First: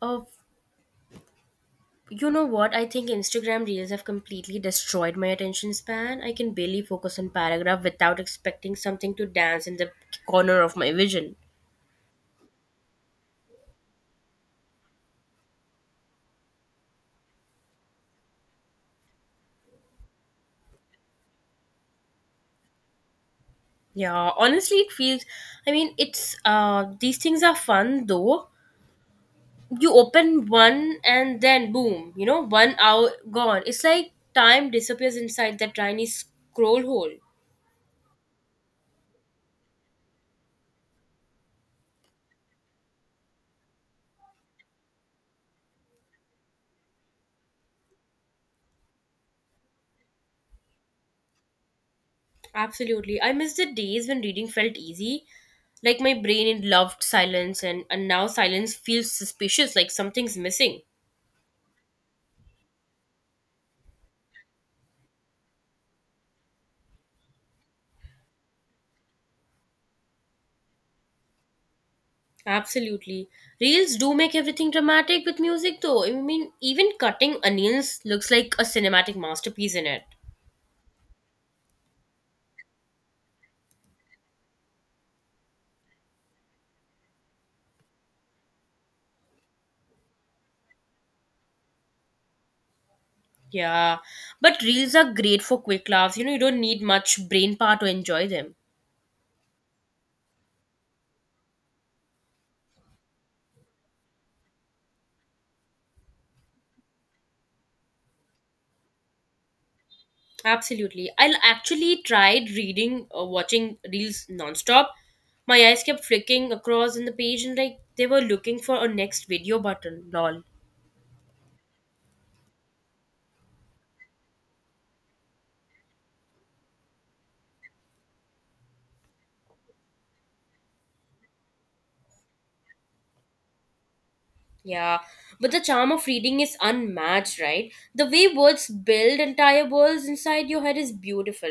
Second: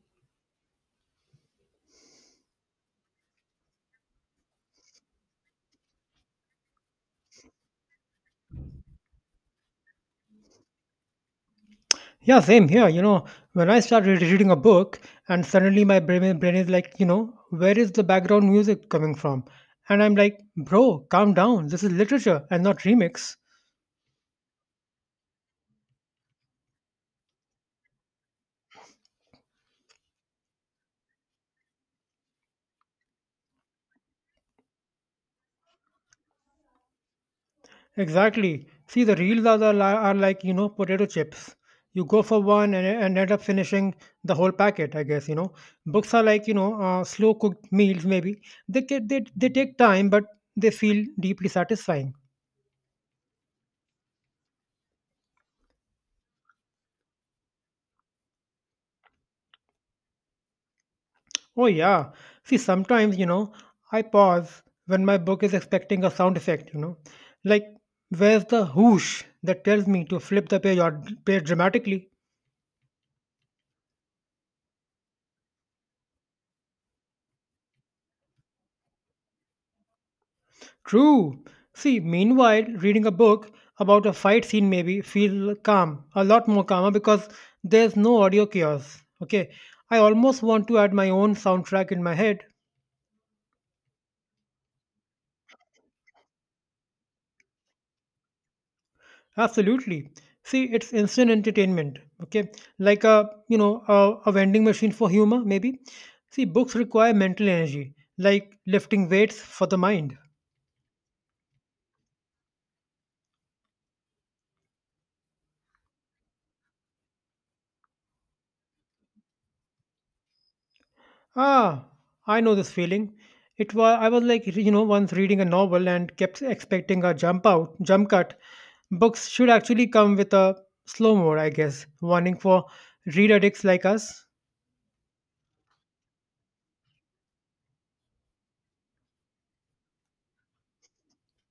Of You know what? I think Instagram Reels have completely destroyed my attention span. I can barely focus on paragraph without expecting something to dance in the corner of my vision. Yeah, same here. When I start reading a book and suddenly my brain is like, where is the background music coming from? And I'm like, bro, calm down. This is literature and not remix. Yeah, honestly, it feels. I mean, it's these things are fun though. You open one and then boom, you know, 1 hour gone. It's like time disappears inside that tiny scroll hole. Exactly. See, the reels are, the, li- are like, potato chips. You go for one and, end up finishing the whole packet, I guess, Books are like, slow cooked meals, maybe. They take time, but they feel deeply satisfying. Absolutely. I miss the days when reading felt easy. Like my brain it loved silence and now silence feels suspicious, like something's missing. Oh, yeah. See, sometimes, I pause when my book is expecting a sound effect, like where's the whoosh that tells me to flip the page or page dramatically? Absolutely. Reels do make everything dramatic with music though. I mean even cutting onions looks like a cinematic masterpiece in it. True. See, meanwhile, reading a book about a fight scene maybe feel calm, a lot more calmer because there's no audio chaos. Okay. I almost want to add my own soundtrack in my head. Yeah. But reels are great for quick laughs. You know, you don't need much brain power to enjoy them. Absolutely. See, it's instant entertainment. Okay, like a you know a vending machine for humor, maybe. See, books require mental energy, like lifting weights for the mind. Absolutely. Actually tried reading or watching reels nonstop. My eyes kept flicking across in the page and like they were looking for a next video button. Lol. Ah, I know this feeling. It was I was like once reading a novel and kept expecting a jump cut. Books should actually come with a slow mo, I guess, warning for read addicts like us. Yeah. But the charm of reading is unmatched, right? The way words build entire worlds inside your head is beautiful.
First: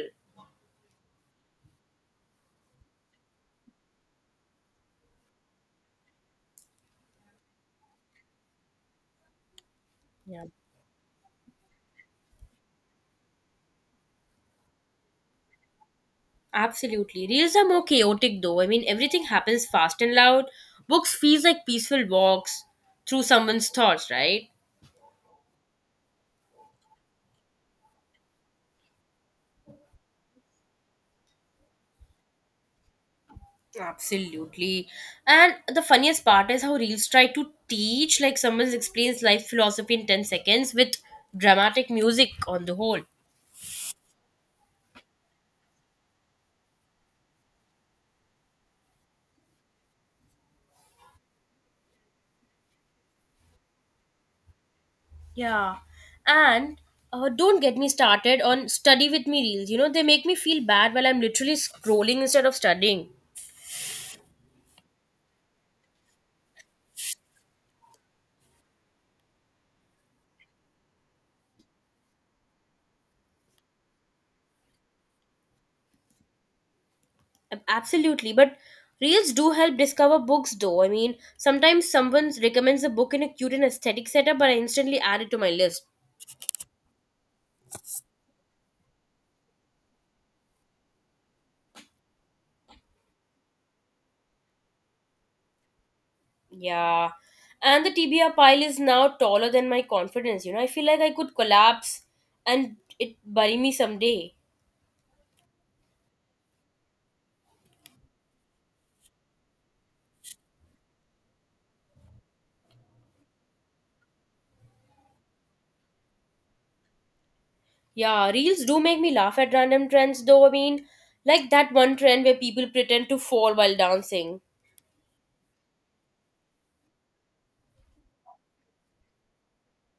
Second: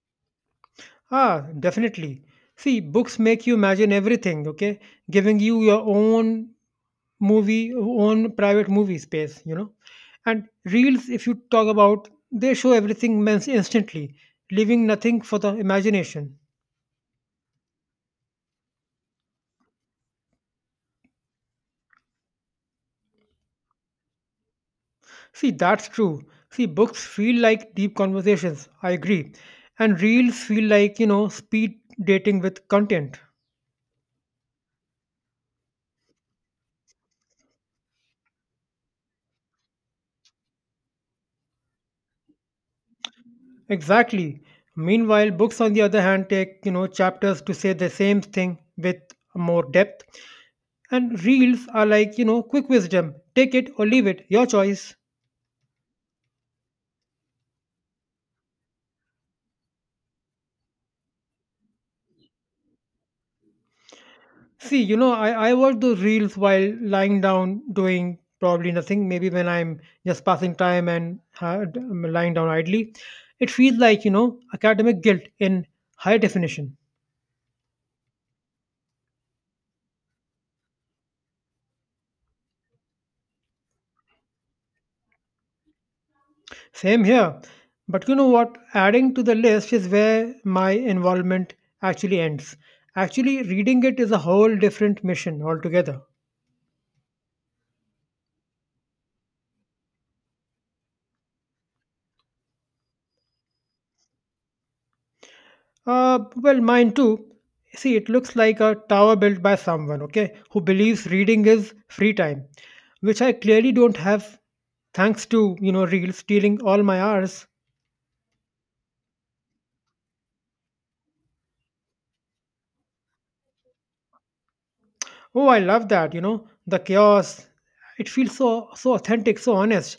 Ah, definitely. See, books make you imagine everything, okay? Giving you your own movie own private movie space, Yeah. and reels if you talk about they show everything mens- instantly, leaving nothing for the imagination. Absolutely. Reels are more chaotic though. I mean, everything happens fast and loud. Books feels like peaceful walks through someone's thoughts, right? See, that's true. See, books feel like deep conversations. I agree. And reels feel like, speed dating with content. Absolutely. And the funniest part is how Reels try to teach, like someone explains life philosophy in 10 seconds with dramatic music on the whole. Exactly. Meanwhile, books on the other hand take, chapters to say the same thing with more depth. And reels are like, quick wisdom, take it or leave it, your choice. Yeah. And don't get me started on study with me Reels. You know, they make me feel bad while I'm literally scrolling instead of studying. See, I watch those reels while lying down doing probably nothing. Maybe when I'm just passing time and had, lying down idly, it feels like, academic guilt in high definition. Absolutely. But Reels do help discover books though. I mean, sometimes someone recommends a book in a cute and aesthetic setup, but I instantly add it to my list. Same here. But you know what? Adding to the list is where my involvement actually ends. Actually, reading it is a whole different mission altogether. Yeah. And the TBR pile is now taller than my confidence. You know, I feel like I could collapse and it bury me someday. Well, mine too. See, it looks like a tower built by someone, okay, who believes reading is free time, which I clearly don't have thanks to, Reels stealing all my hours. Yeah, reels do make me laugh at random trends though. I mean, like that one trend where people pretend to fall while dancing. Oh, I love that, the chaos. It feels so authentic, so honest.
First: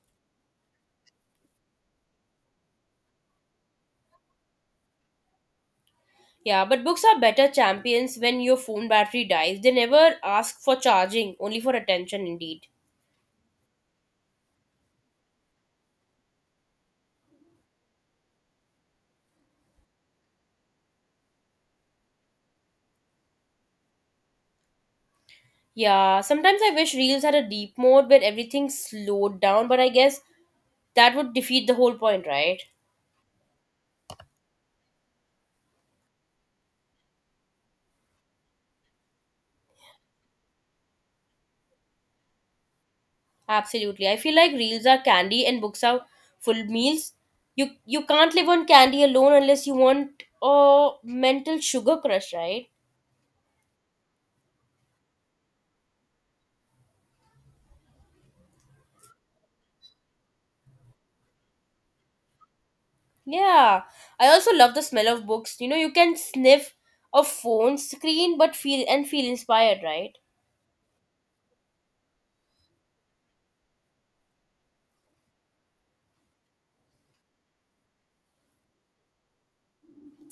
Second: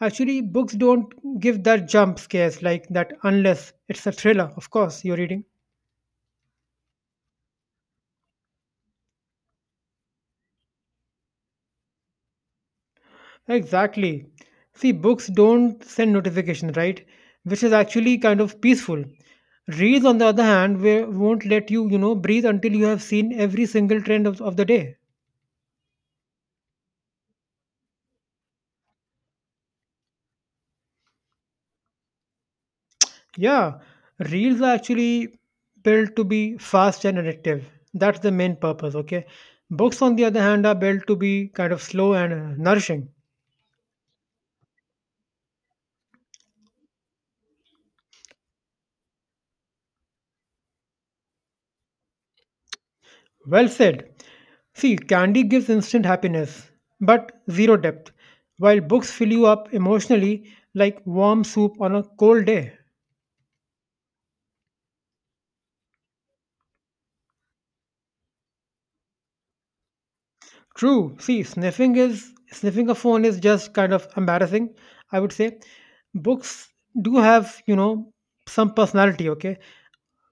Actually, books don't give that jump scares like that unless it's a thriller, of course, you're reading. Yeah, but books are better champions when your phone battery dies. They never ask for charging, only for attention indeed. Exactly. See, books don't send notification, right? Which is actually kind of peaceful. Reels, on the other hand, won't let you, breathe until you have seen every single trend of the day. Yeah, sometimes I wish reels had a deep mode where everything slowed down, but I guess that would defeat the whole point, right? Yeah, reels are actually built to be fast and addictive. That's the main purpose, okay? Books, on the other hand, are built to be kind of slow and nourishing. Absolutely. I feel like reels are candy and books are full meals. You can't live on candy alone unless you want a mental sugar crush, right? Well said. See, candy gives instant happiness, but zero depth, while books fill you up emotionally like warm soup on a cold day. Yeah. I also love the smell of books. You know, you can sniff a phone screen but feel and feel inspired, right? True. See, sniffing a phone is just kind of embarrassing, I would say. Books do have, some personality, okay?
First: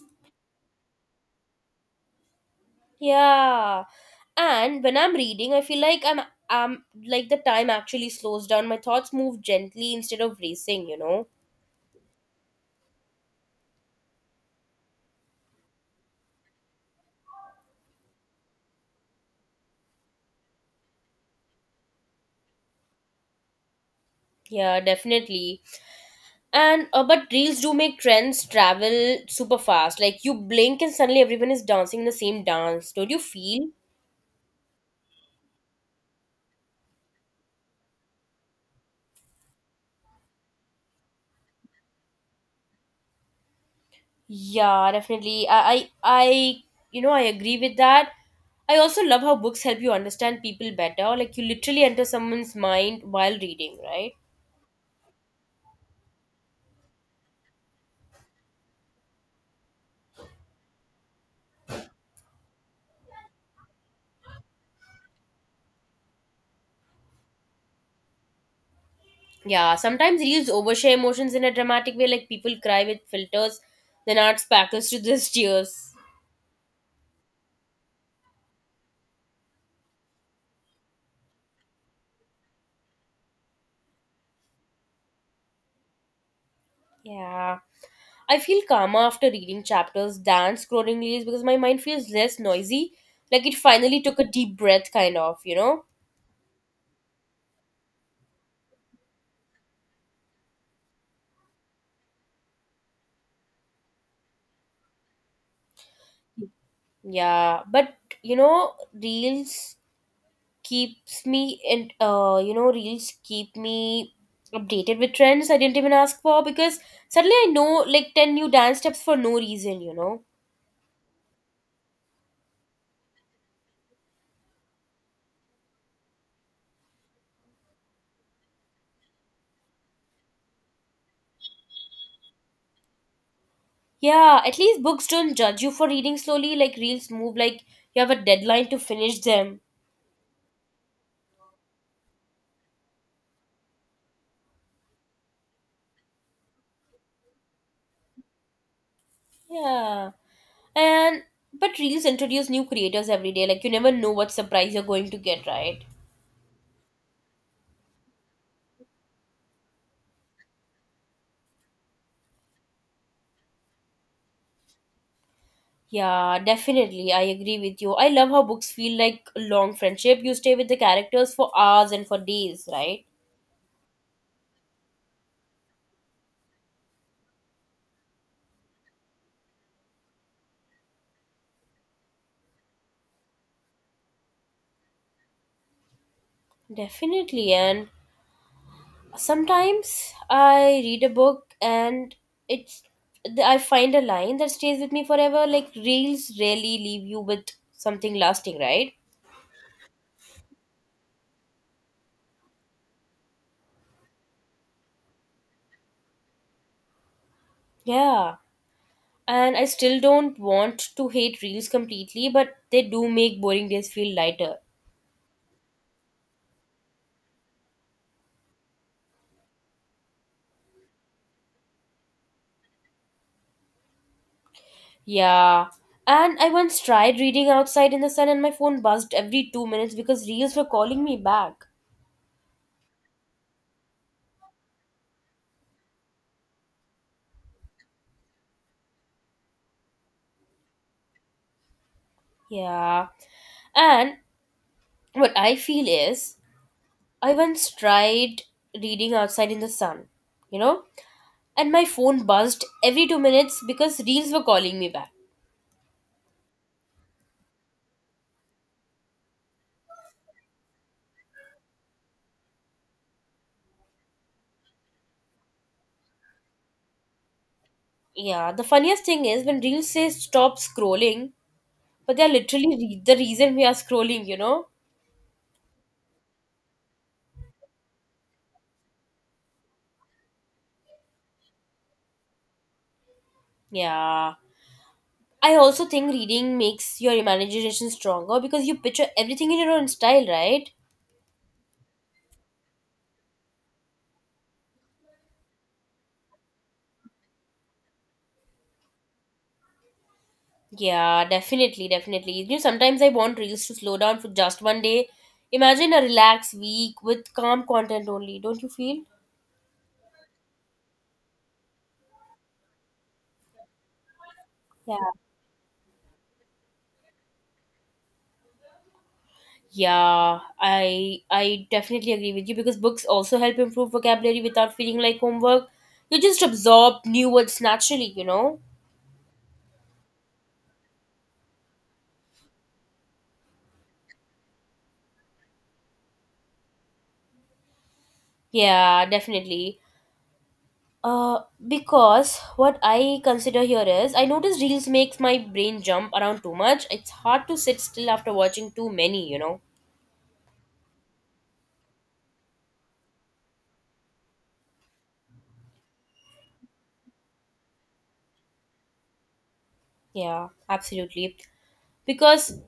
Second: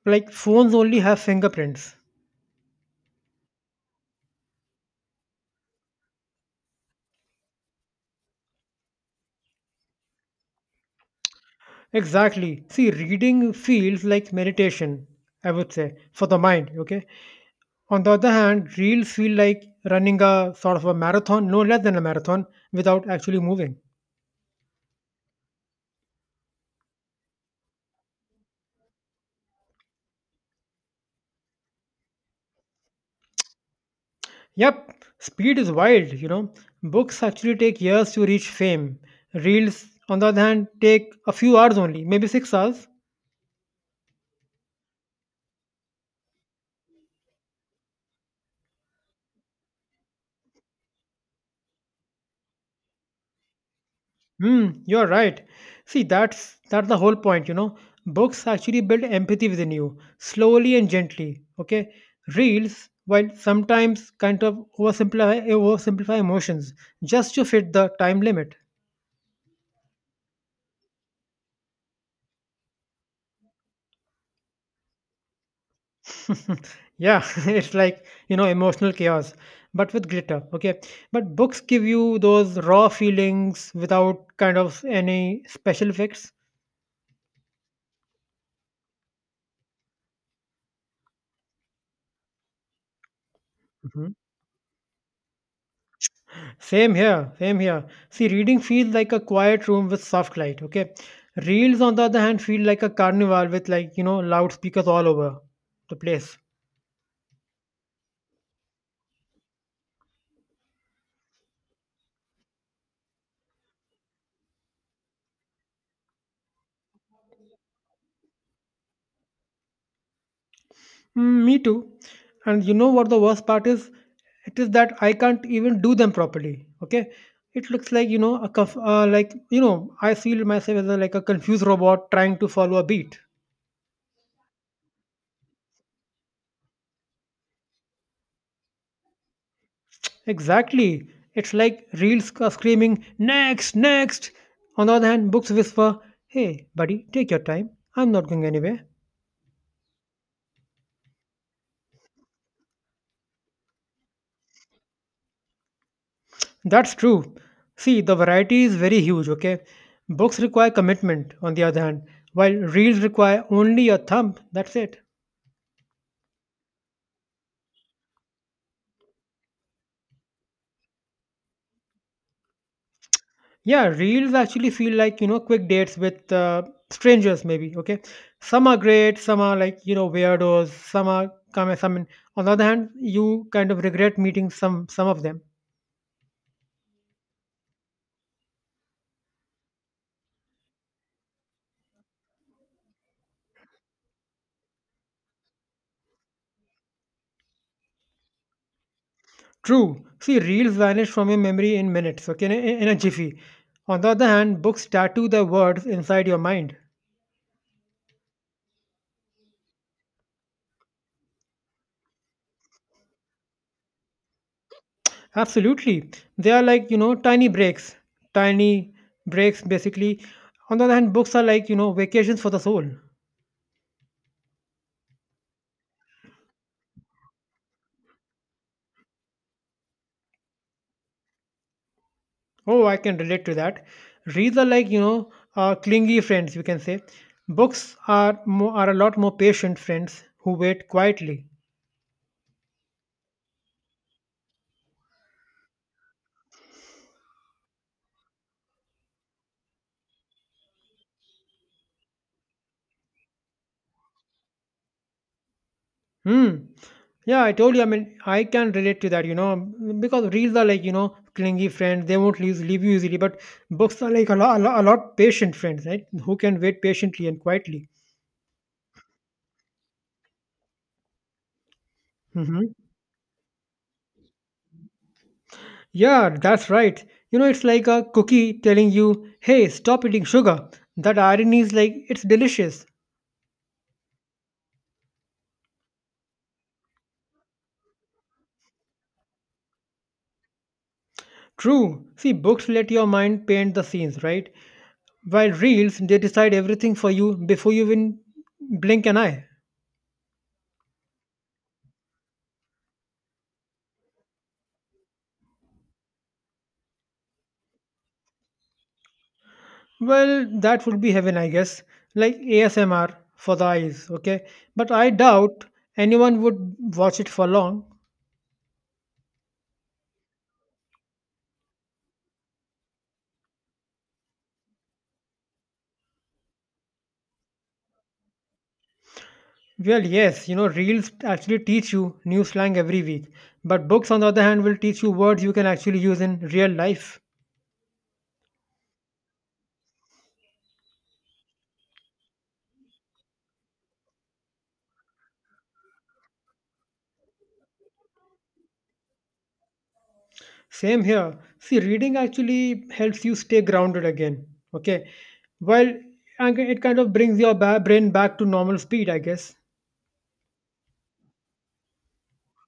Like phones only have fingerprints. Yeah. And when I'm reading, I feel like I'm like the time actually slows down. My thoughts move gently instead of racing, you know? Exactly. See, reading feels like meditation, I would say, for the mind, okay? On the other hand, reels feel like running a sort of a marathon, no less than a marathon, without actually moving. Yeah, definitely. And but reels do make trends travel super fast. Like you blink and suddenly everyone is dancing the same dance. Don't you feel? Yep, speed is wild, you know. Books actually take years to reach fame. Reels, on the other hand, take a few hours only, maybe 6 hours. Yeah, definitely. I, you know, I agree with that. I also love how books help you understand people better. Like you literally enter someone's mind while reading, right? Hmm, you're right. See, that's the whole point, you know. Books actually build empathy within you, slowly and gently. Okay, reels, while sometimes kind of oversimplify emotions just to fit the time limit. Yeah, sometimes reels overshare emotions in a dramatic way. Like people cry with filters, then art sparkles to just tears. Yeah. It's like, you know, emotional chaos but with glitter, okay, but books give you those raw feelings without kind of any special effects. Yeah. I feel calmer after reading chapters than scrolling reels because my mind feels less noisy. Like it finally Mhm. took a deep breath, kind of, you know? Same here. See, reading feels like a quiet room with soft light, okay? Reels, on the other hand, feel like a carnival with, like, you know, loudspeakers all over the place. Yeah. But, you know, reels keep me updated with trends I didn't even ask for because suddenly I know like 10 new dance steps for no reason, you know? Mm, me too. And you know what the worst part is? It is that I can't even do them properly. Okay, it looks like like, you know, I feel myself as a, like a confused robot trying to follow a beat. Yeah, at least books don't judge you for reading slowly. Like reels move like you have a deadline to finish them. Exactly. It's like reels are screaming next, next. On the other hand, books whisper, "Hey, buddy, take your time. I'm not going anywhere." Yeah. And but reels introduce new creators every day. Like you never know what surprise you're going to get, right? That's true. See, the variety is very huge. Okay, books require commitment. On the other hand, while reels require only your thumb. That's it. Yeah, definitely. I agree with you. I love how books feel like a long friendship. You stay with the characters for hours and for days, right? Yeah, reels actually feel like, quick dates with strangers, maybe. Okay. Some are great, some are like, weirdos, some are come some. On the other hand, you kind of regret meeting some of them. Definitely. And sometimes I read a book and it's I find a line that stays with me forever. Like reels rarely leave you with something lasting, right? True. See, reels vanish from your memory in minutes, okay, in a jiffy. On the other hand, books tattoo the words inside your mind. Yeah. And I still don't want to hate reels completely, but they do make boring days feel lighter. Absolutely. They are like, tiny breaks. Tiny breaks, basically. On the other hand, books are like, vacations for the soul. Yeah. And I once tried reading outside in the sun and my phone buzzed every 2 minutes because reels were calling me back. Oh, I can relate to that. Reads are like, clingy friends, you can say. Books are are a lot more patient friends who wait quietly. Yeah. And what I feel is, I once tried reading outside in the sun, you know, and my phone buzzed every 2 minutes because reels were calling me back. Hmm. Yeah, I told you. I mean, I can relate to that, you know, because reads are like, clingy friends. They won't leave you easily. But books are like a lot patient friends, right? Who can wait patiently and quietly. Yeah, the funniest thing is when reels say stop scrolling, but they're Hmm. The reason we are scrolling, you know? Yeah, that's right. You know, it's like a cookie telling you, hey, stop eating sugar. That irony is like, it's delicious. Yeah. I also think reading makes your imagination stronger because you picture everything in your own style, right? True. See, books let your mind paint the scenes, right? While reels, they decide everything for you before you even blink an eye. Yeah, definitely. You know, sometimes I want reels to slow down for just one day. Imagine a relaxed week with calm content only, don't you feel? Well, that would be heaven, I guess. Like ASMR for the eyes, okay? But Yeah. I doubt anyone would watch it for long. Yeah, I definitely agree with you because books also help improve vocabulary without feeling like homework. You just absorb new words naturally, you know? Well, yes, you know, reels actually teach you new slang every week. But books, on the other hand, will teach you words you can actually use in real life. Yeah, definitely. Uh, because what I consider here is I notice reels makes my brain jump around too much. It's hard to sit still after watching too many, you know. Same here. See, reading actually helps you stay grounded again. Okay. Well, and it kind of brings your brain back to normal speed, I guess. Yeah, absolutely. Because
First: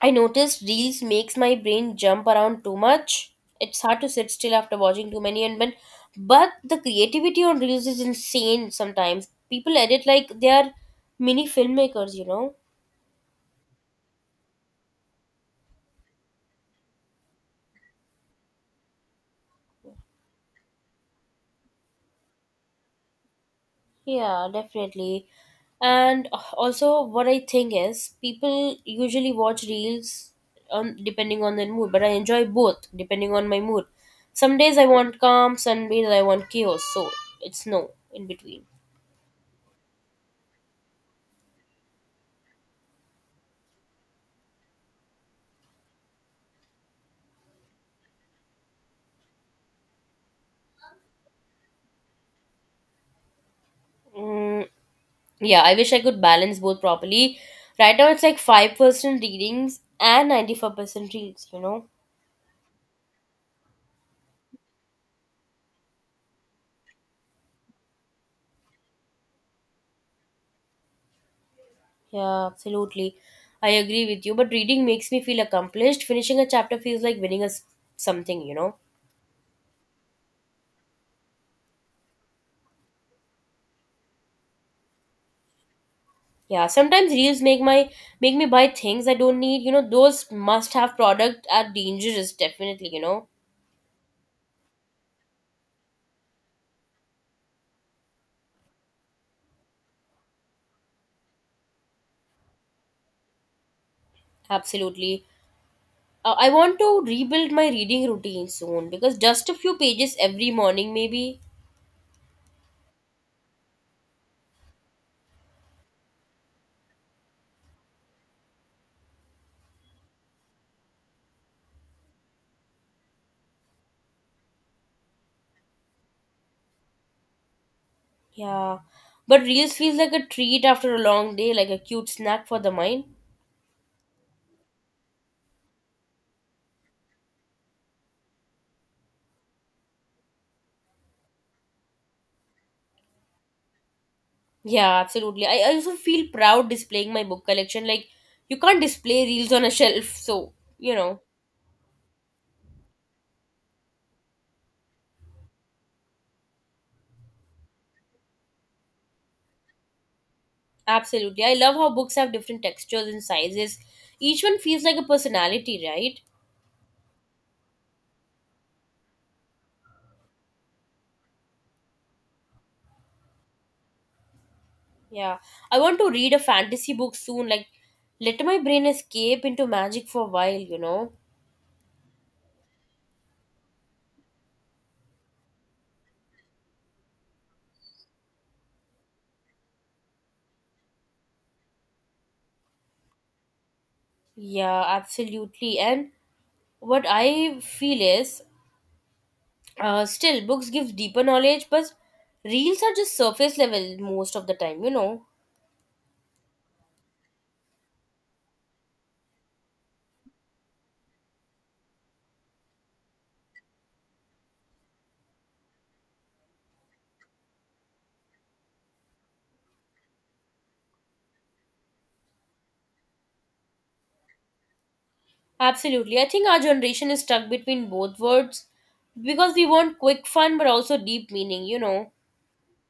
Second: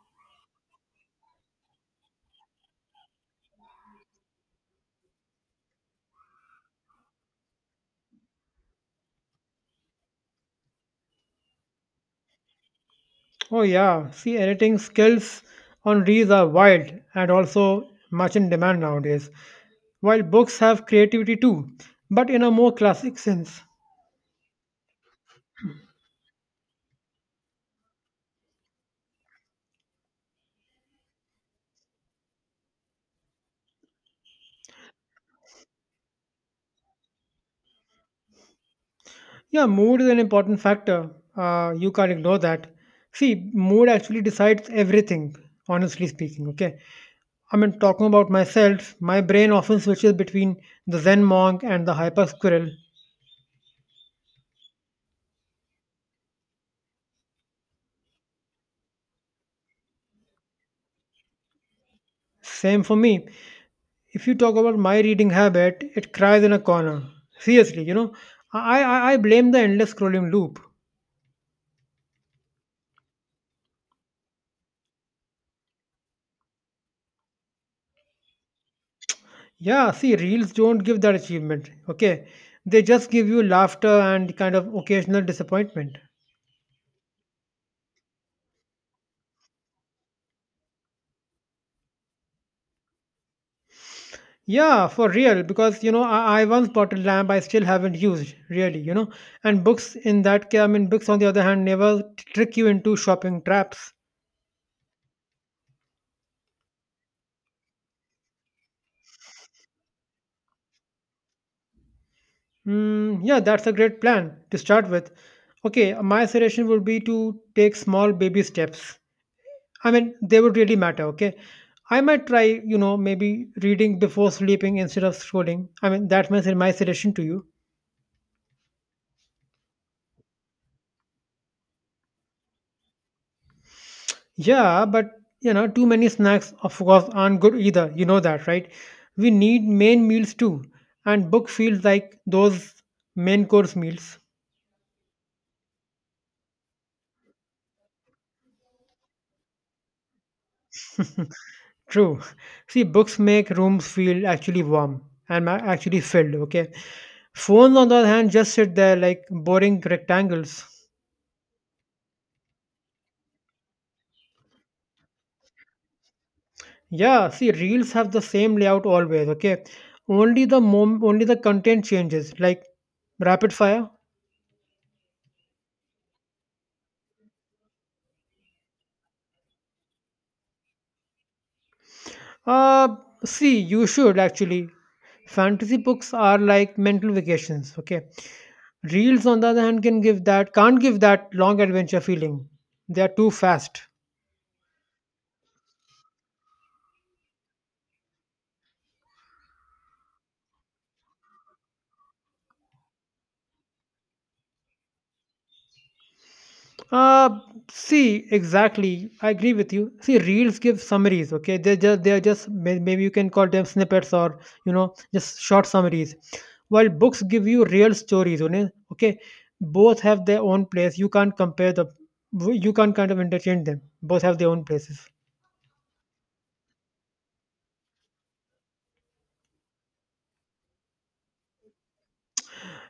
I notice reels makes my brain jump around too much. It's hard to sit still after watching too many and when but the creativity on reels is insane sometimes. People edit like they are mini filmmakers, you know. Oh, yeah. See, editing skills on reels are wild and also much in demand nowadays. While books have creativity too, but in a more classic sense. Yeah, definitely. And also, what I think is people usually watch reels on depending on their mood, but I enjoy both depending on my mood. Some days I want calm, some days I want chaos, so it's no in between. Yeah, mood is an important factor. You can't ignore that. See, mood actually decides everything, honestly speaking. Okay. I mean, talking about myself, my brain often switches between the Zen monk and the hyper squirrel. Mm, yeah, I wish I could balance both properly. Right now, it's like 5% readings and 94% reels, you know? Same for me. If you talk about my reading habit, it cries in a corner. Seriously, you know, I blame the endless scrolling loop. Yeah, absolutely. I agree with you, but reading makes me feel accomplished. Finishing a chapter feels like winning a something, you know? Yeah, see, reels don't give that achievement, okay? They just give you laughter and kind of occasional disappointment. Yeah, sometimes reels make me buy things I don't need. You know, those must-have product are dangerous, definitely, you know. Yeah, for real, because you know, I once bought a lamp I still haven't used, really, you know. And books in that case, I mean, books on the other hand never trick you into shopping traps. Absolutely. I want to rebuild my reading routine soon because just a few pages every morning maybe. Hmm. Yeah, that's a great plan to start with. Okay, my suggestion would be to take small baby steps. I mean, they would really matter, okay? I might try, you know, maybe reading before sleeping instead of scrolling. I mean, that's my suggestion to you. Yeah. But reels feels like a treat after a long day, like a cute snack for the mind. Yeah, but, you know, too many snacks, of course, aren't good either. You know that, right? We need main meals too. And book feels like those main course meals. Yeah, absolutely. I also feel proud displaying my book collection. Like you can't display reels on a shelf, so you know. True. See, books make rooms feel actually warm and actually filled, okay? Phones, on the other hand, just sit there like boring rectangles. Absolutely. I love how books have different textures and sizes. Each one feels like a personality, right? Yeah, see, reels have the same layout always, okay? Only the content changes, like rapid fire. Yeah. I want to read a fantasy book soon, like let my brain escape into magic for a while, you know? Uh, see, you should actually. Fantasy books are like mental vacations, okay? Reels, on the other hand, can't give that long adventure feeling. They are too fast. Yeah, absolutely. And what I feel is still books give deeper knowledge, but reels are just surface level most of the time, you know? Uh, see, exactly. I agree with you. See, reels give summaries. Okay, they just they are just may- maybe you can call them snippets or you know just short summaries. While books give you real stories. Okay, okay, both have their own place. You can't kind of interchange them. Both have their own places. Absolutely. I think our generation is stuck between both worlds because we want quick fun but also deep meaning, you know?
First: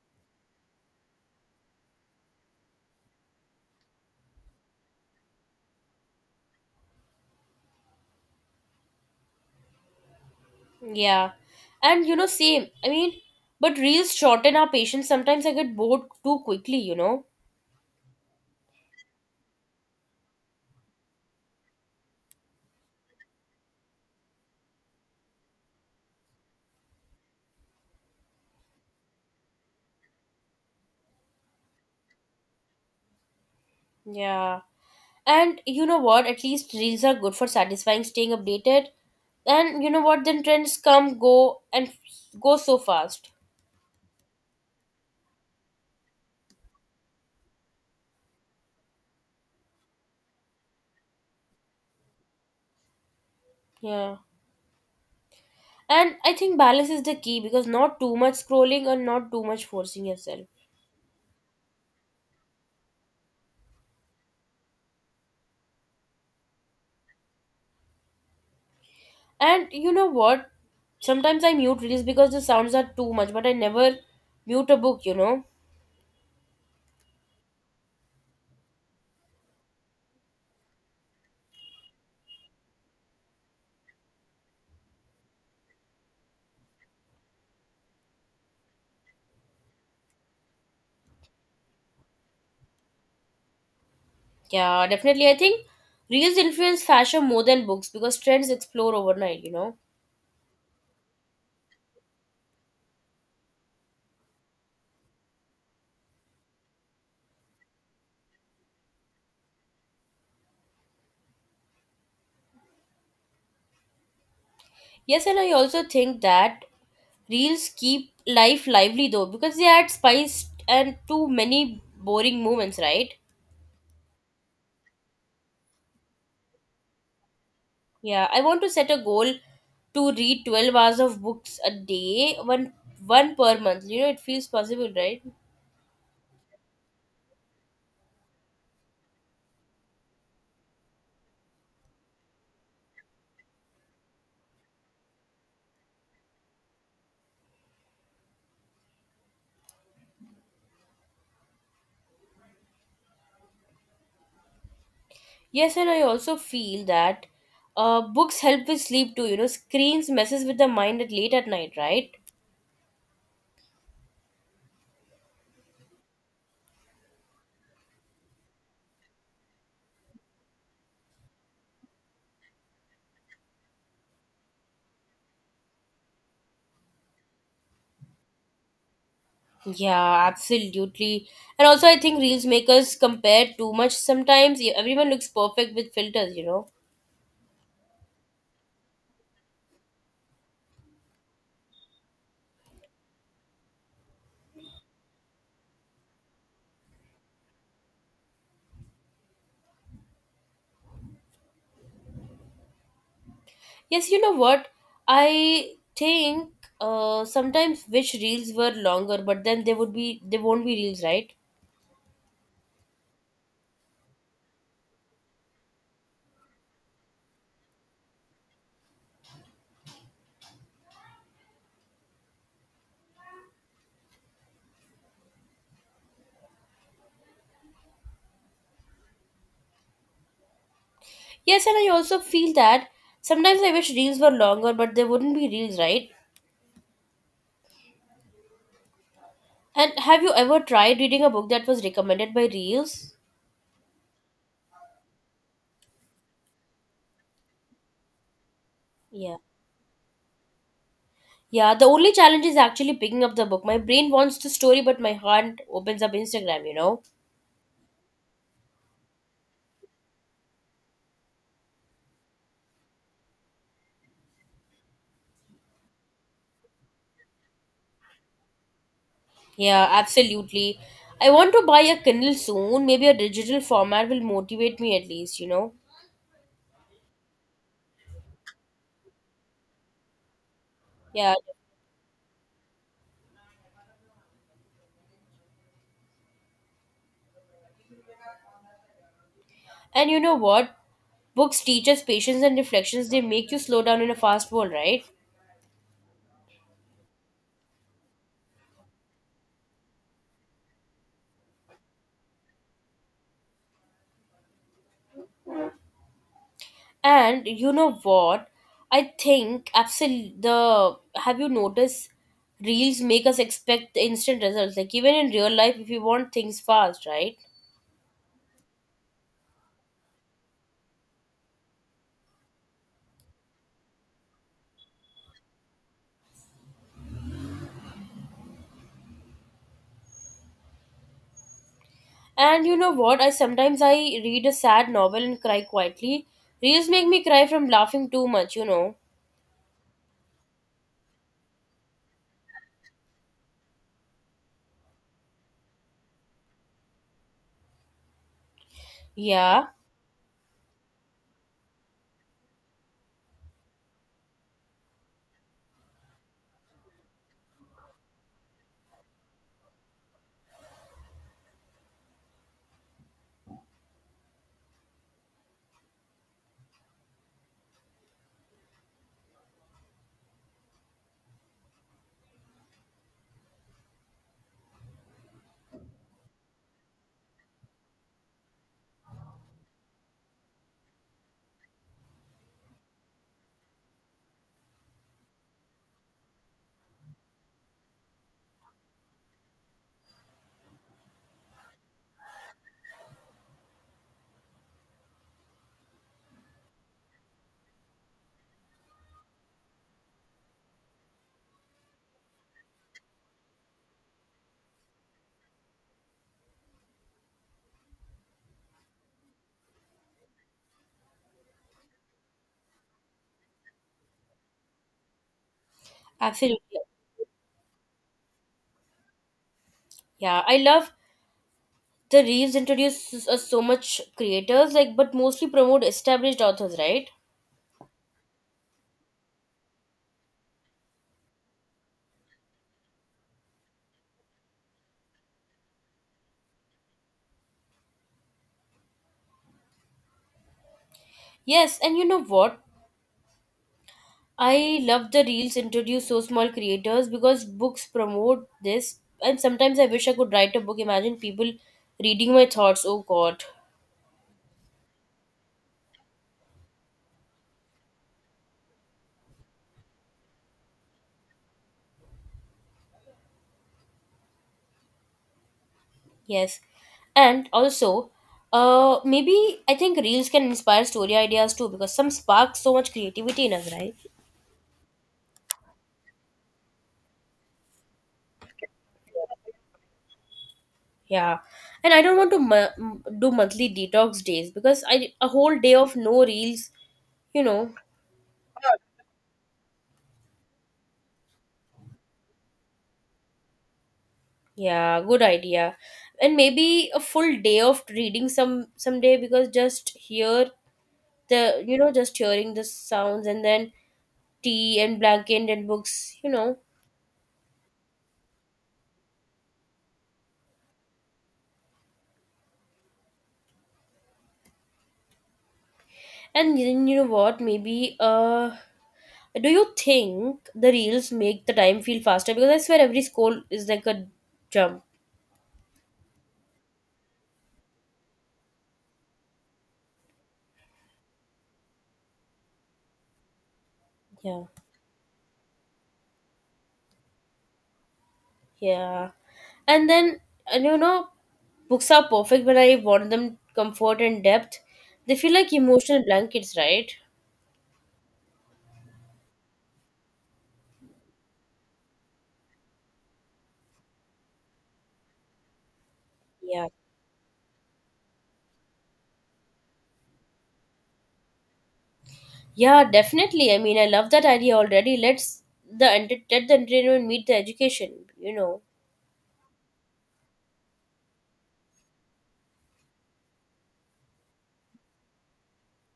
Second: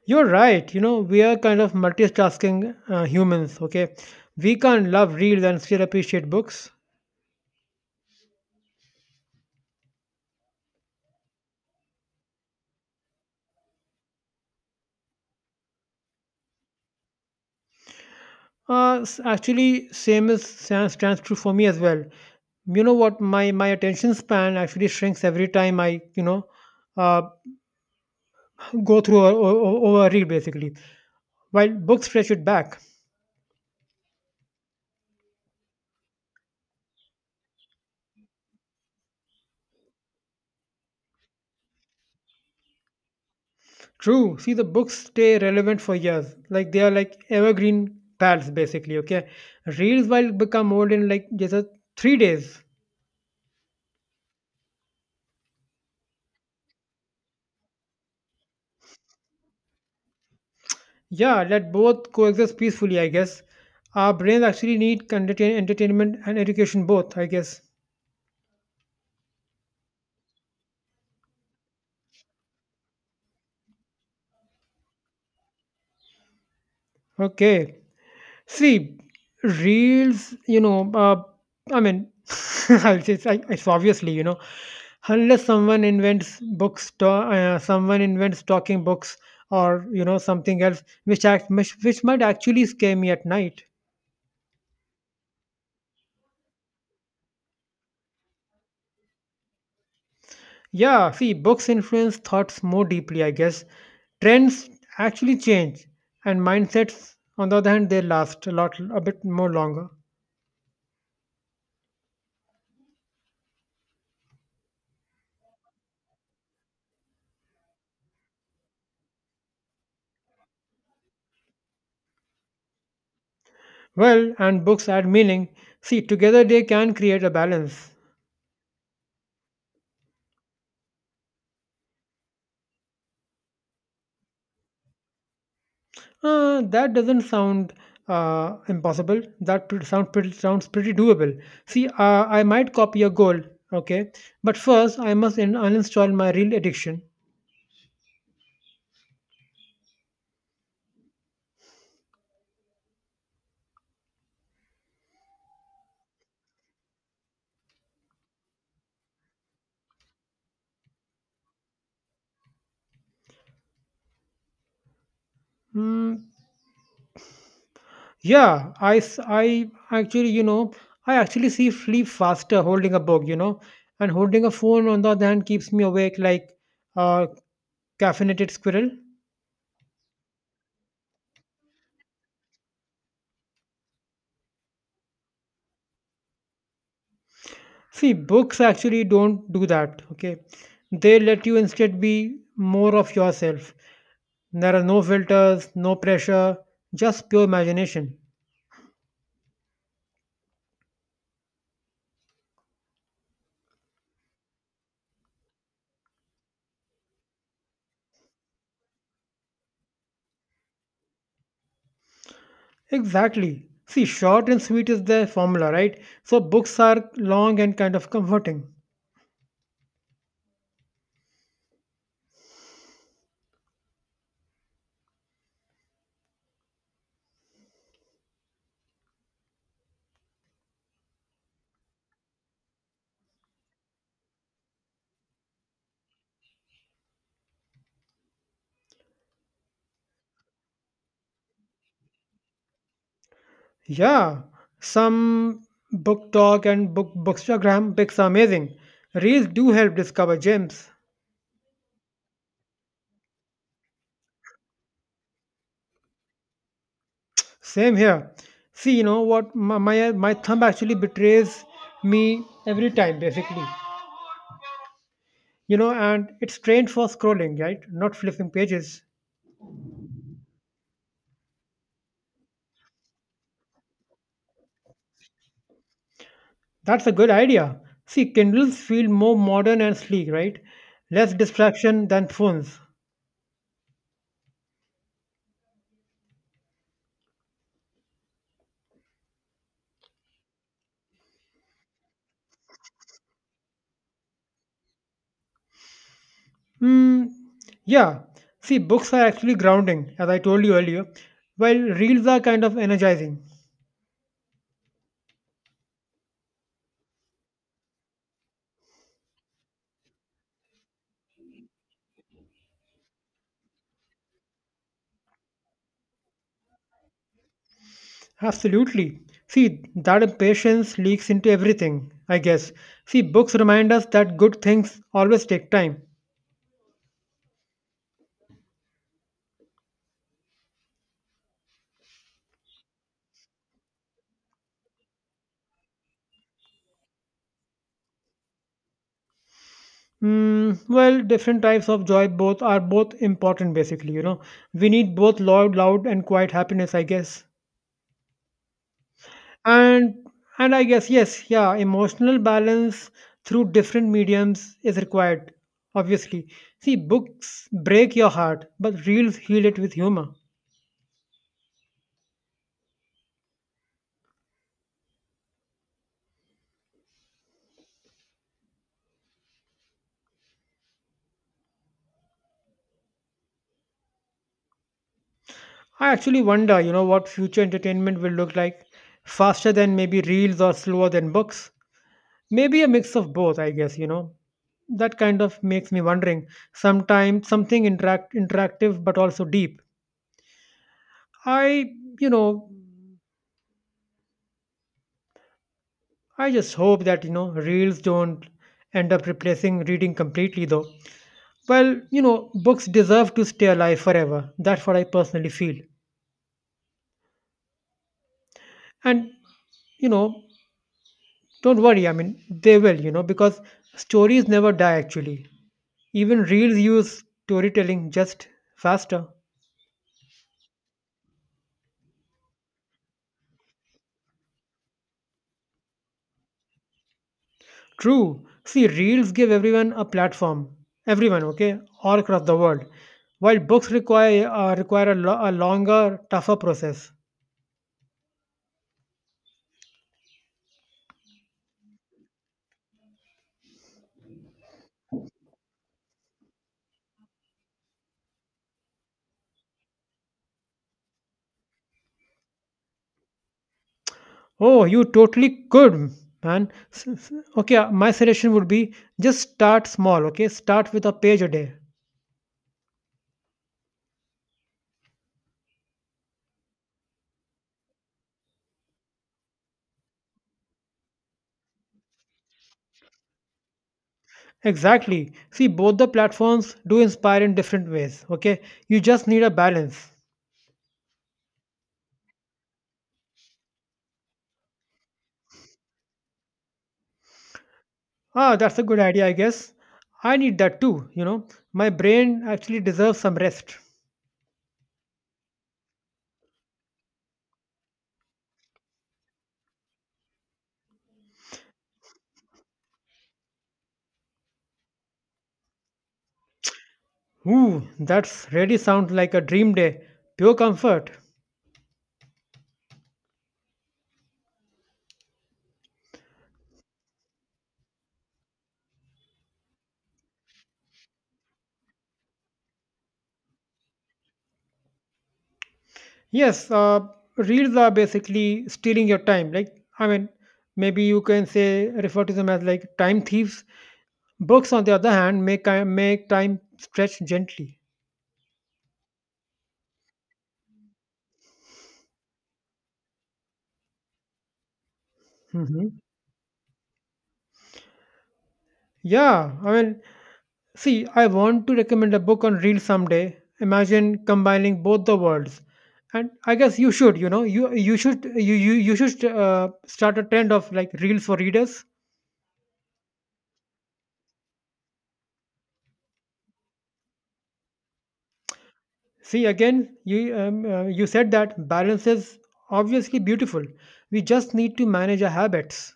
You're right. You know we are kind of multitasking humans. Okay, we can't love reels and still appreciate books. Yeah. And you know, same. I mean, but reels shorten our patience. Sometimes I get bored too quickly, you know? Actually, same stands true for me as well. You know what? My attention span actually shrinks every time I you know uh, go through or read basically. While books stretch it back. Yeah. And you know what? At least reels are good for satisfying, staying updated. And you know what? Then trends come, go, and go so fast. True. See, the books stay relevant for years. Like they are like evergreen pals basically. Okay. Reels while become old in like just a 3 days. Yeah. And I think balance is the key because not too much scrolling and not too much forcing yourself. Yeah, let both coexist peacefully. I guess our brains actually need entertainment and education both, I guess. And you know what? Sometimes I mute reels because the sounds are too much, but I never mute a book, you know? Okay. See, reels, I mean, I'll say it's obviously, you know, unless someone invents someone invents talking books or, you know, something else which might actually scare me at night. Yeah, definitely. I think reels influence fashion more than books because trends explore overnight, you know. Yeah, see, books influence thoughts more deeply, I guess. Trends actually change, and mindsets, on the other hand, they last a lot, a bit more longer. Yes, and I also think that reels keep life lively though because they add spice and to many boring moments, right? Well, and books add meaning. See, together they can create a balance. Yeah, I want to set a goal to read 12 hours of books a day, one per month. You know, it feels possible, right? That doesn't sound impossible. That pr- sound pretty, Sounds pretty doable. See, I might copy your goal, okay? But first, I must uninstall my real addiction. Yes, and I also feel that books help with sleep too. You know, screens messes with the mind at late at night, right? Mm, yeah, I actually, you know, I actually see sleep faster holding a book, you know, and holding a phone on the other hand keeps me awake like a caffeinated squirrel. Yeah, absolutely. And also, I think reels make us compare too much sometimes. Yeah, everyone looks perfect with filters, you know. See, books actually don't do that, okay? They let you instead be more of yourself. There are no filters, no pressure, just pure imagination. Yes, you know what? I think sometimes which reels were longer, but then they won't be reels, right? Exactly. See, short and sweet is the formula, right? So books are long and kind of comforting. Yes, and I also feel that sometimes I wish reels were longer, but they wouldn't be reels, right? And have you ever tried reading a book that was recommended by reels? Yeah, some book talk and bookstagram picks are amazing. Yeah. Reels do help discover gems. Yeah, the only challenge is actually picking up the book. My brain wants the story, but my heart opens up Instagram, you know? Same here. See, you know what? My thumb actually betrays me every time, basically. You know, and it's trained for scrolling, right? Not flipping pages. Yeah, absolutely. I want to buy a Kindle soon. Maybe a digital format will motivate me at least, you know? That's a good idea. See, Kindles feel more modern and sleek, right? Less Yeah. distraction than phones. And you know what? Books teach us patience and reflections. They make you slow down in a fast world, right? Hmm, yeah. See, books are actually grounding, as I told you earlier, while reels are kind of energizing. And you know what? I think absolutely the have you noticed reels make us expect the instant results. Like even in real life, if you want things fast, right? Absolutely. See, that impatience leaks into everything, I guess. See, books remind us that good things always take time. And you know what? I sometimes I read a sad novel and cry quietly. Reels make me cry from laughing too much, you know. Hmm, well, different types of joy both are both important basically, you know. We need both loud and quiet happiness, I guess. Yeah, and and I guess, yes, yeah, emotional balance through different mediums is required, obviously. See, books break your heart, but reels heal it with humor. I actually wonder, you know, what future entertainment will look like. Faster than maybe reels or slower than books, maybe a mix of both, I guess. You know, that kind of makes me wondering sometimes, something interactive but also deep. I you know I just hope that, you know, reels don't end up replacing reading completely, though. Well, you know, books deserve to stay alive forever. That's what I personally feel. And, you know, don't worry, I mean, they will, you know, because stories never die actually. Even reels absolutely. use storytelling, just faster. Yeah, I love the reels introduce us so much creators like but mostly promote established authors, right? True. See, reels give everyone a platform. Everyone, okay? All across the world. While books require, require a longer, tougher process. Yes, and you know what? I love the reels introduce so small creators because books promote this and sometimes I wish I could write a book. Imagine people reading my thoughts. Oh god. Oh, you totally could, man. Okay, my suggestion would be just start small, okay? Start with a page a day. Yes. And also, maybe I think reels can inspire story ideas too because some spark so much creativity in us, right? Exactly. See, both the platforms do inspire in different ways, okay? You just need a balance. Yeah. And I don't want to do monthly detox days because I a whole day of no reels, you know. Ah, that's a good idea, I guess. I need that too, you know. My brain actually deserves some rest. Yeah, good idea. And maybe a full day of reading some someday because just hear the you know just hearing the sounds and then tea and blanket and books, you know. Ooh, that's really sounds like a dream day. Pure comfort. And then you know what? Maybe do you think the reels make the time feel faster? Because I swear every scroll is like a jump. Yes, reels are basically stealing your time. Like, I mean, maybe you can say refer to them as like time thieves. Yeah, Books, on the other hand, make make time stretch gently. yeah. And then and you know, books are perfect when I want them comfort and depth. They feel like Hmm, emotional blankets, right? yeah, I mean, see, I want to recommend a book on reels someday. Imagine combining both the worlds, and I Yeah. guess you should. You know, you should start a trend of like reels for readers. Yeah, definitely. I mean, I love that idea already. Let the entertainment meet the education. You know. See again, you said that balance is obviously beautiful. We just need to manage our habits.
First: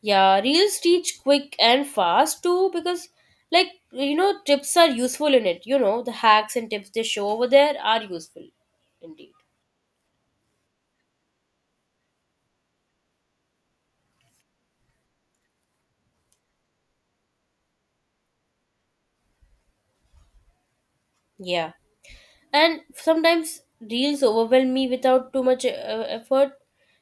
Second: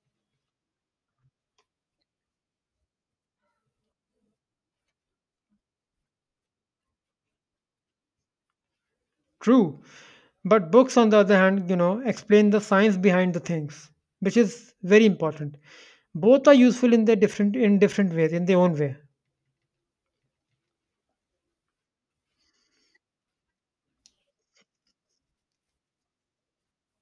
Yeah, reels teach quick and fast too because, like, you know, tips are useful in it. You know, the hacks and tips they show over there are useful indeed. True, but books on the other hand, you know, explain the science behind the things, which is very important. Both are useful in their different in different ways, in their own way. Yeah. And sometimes reels overwhelm me without too much effort,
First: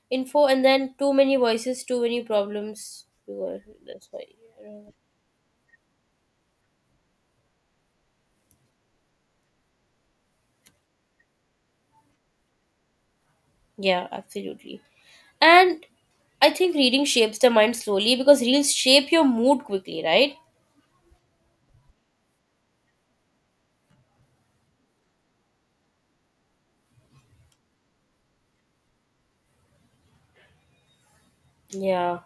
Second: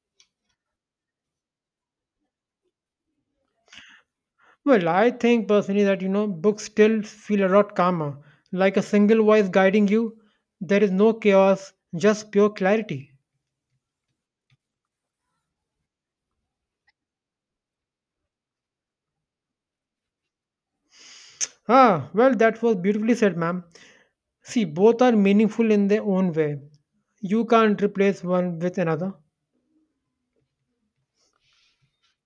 info, and then too many voices, too many problems. Well, that's why. Well, Yeah, I think personally that you know books still feel a lot calmer, like a single voice guiding you. There is no chaos, just pure clarity. Yeah, absolutely. And I think reading shapes the mind slowly because reels shape your mood quickly, right? Ah, well, that was beautifully said, ma'am. See, both are meaningful in their own way. You can't replace one with another. Yeah.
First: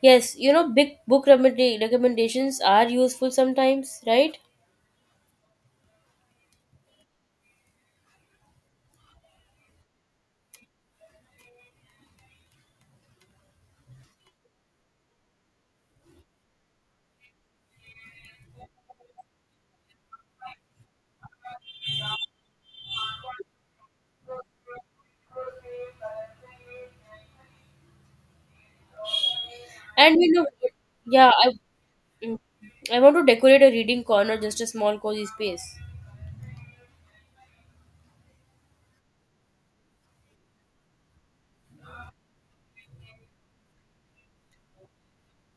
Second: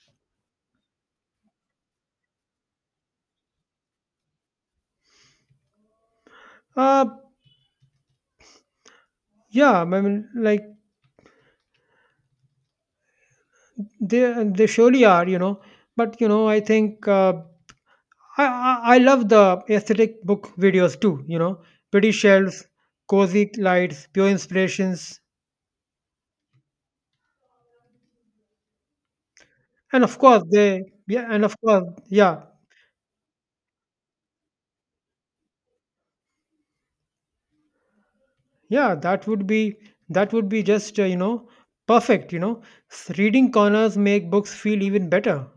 Yes, you know, big book recommendations are useful sometimes, right? Uh, yeah, I mean, like they surely are, you know. But you know, I think I love the aesthetic book videos too. You know, pretty shelves, cozy lights, pure inspirations, and And of you course know, they yeah, yeah, and of course, mm, yeah, I want to decorate a reading corner, just a small cozy space. yeah. That would be just you know, perfect. You know, reading corners make books feel even better.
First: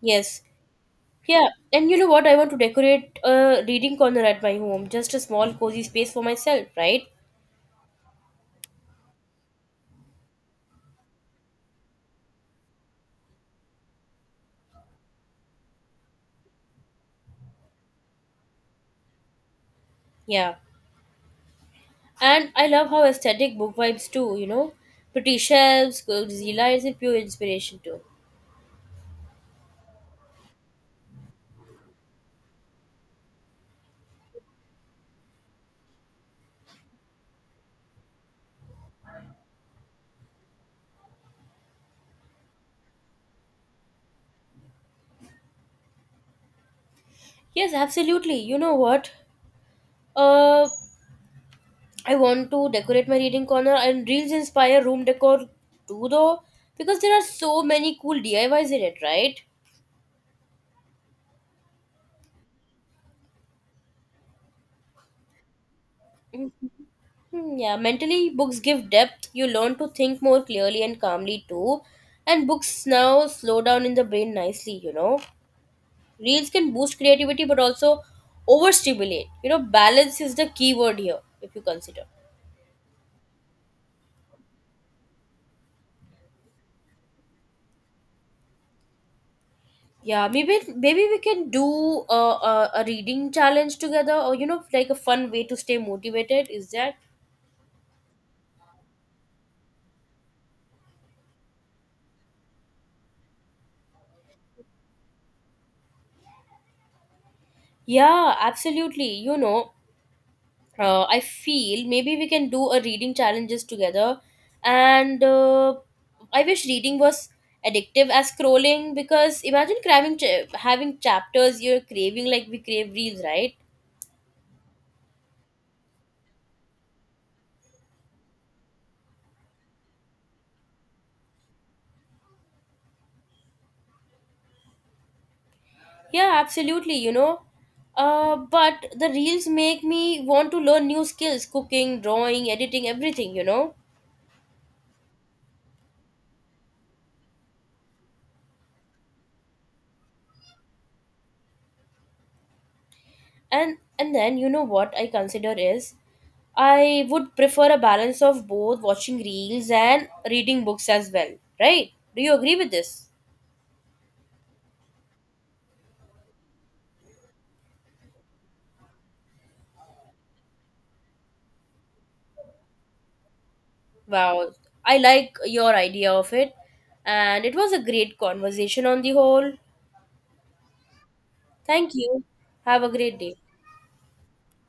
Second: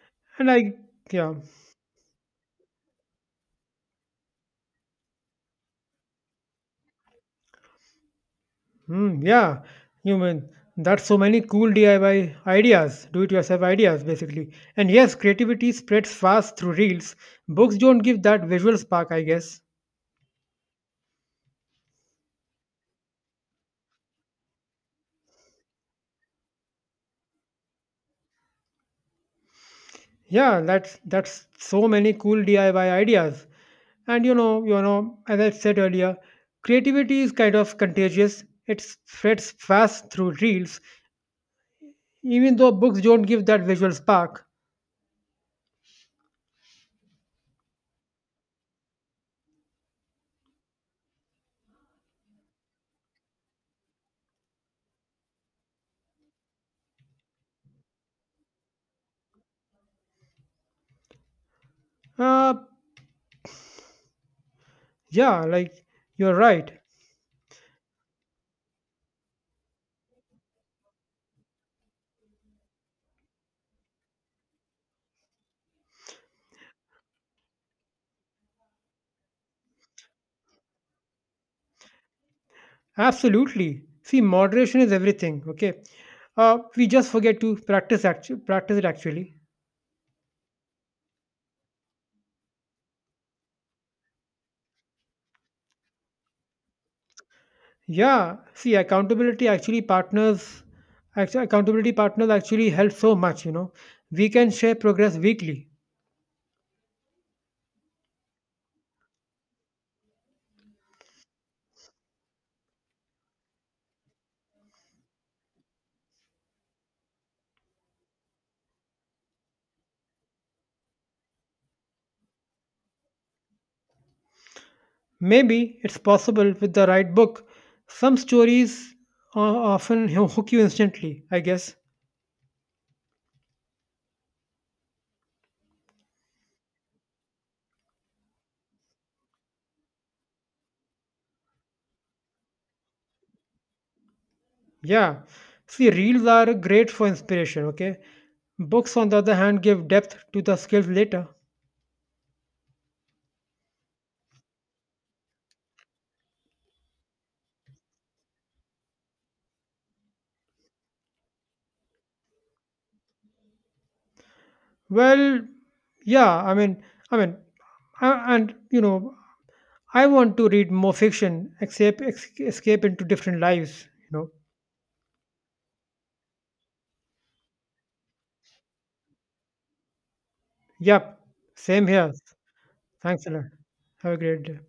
Yes. And I yeah. Yeah, and you know what? I want to decorate a reading corner at my home, just a small cozy space for myself, right? Hmm, yeah, you mean that's so many cool DIY ideas, do it yourself ideas basically. And yes, creativity spreads fast through reels. Books don't give that visual spark, I guess. Yeah. And I love how aesthetic book vibes too, you know? Pretty shelves, cozy lights, and pure inspiration too. Yeah, that's so many cool DIY ideas. And you know, as I said earlier, creativity is kind of contagious. It spreads fast through reels, even though books don't give that visual spark. Yes, absolutely. You know what? Uh, I want to decorate my reading corner and reels inspire room decor too though because there are so many cool DIYs in it, right? Uh, yeah, like you're Mhm. right. Hmm, yeah, mentally books give depth. You learn to think more clearly and calmly too. And books now slow down in the brain nicely, you know. Reels can boost creativity but also overstimulate. You know, balance is the key word here if you consider. Absolutely. See, moderation is everything. Okay, we just forget to practice actually practice it actually. Yeah, maybe we can do a, a reading challenge together or you know like a fun way to stay motivated. Is that? Yeah. See, accountability actually partners. Actually, accountability partners actually help so much. You know, we can share progress weekly. Yeah, absolutely. You know, I feel maybe we can do a reading challenges together. And I wish reading was addictive as scrolling because imagine craving having chapters you're craving like we crave reels, right? Maybe it's possible with the right book. Some stories uh, often hook you instantly, I guess. Yeah, absolutely. You know, but the reels make me want to learn new skills, cooking, drawing, editing, everything. You know. Yeah. See, reels are great for inspiration. Okay, books on the other hand give depth to the skills later. And then you know what I consider is I would prefer a balance of both watching reels and reading books as well, right? Do you agree with this? Well, yeah, I mean, and you know, I want to read more fiction, escape, escape into different lives. You know, Wow, I like your idea of it, and it was a great conversation on the whole. yep, same Thank here. you. Have a great Thanks a day. lot. Have a great day.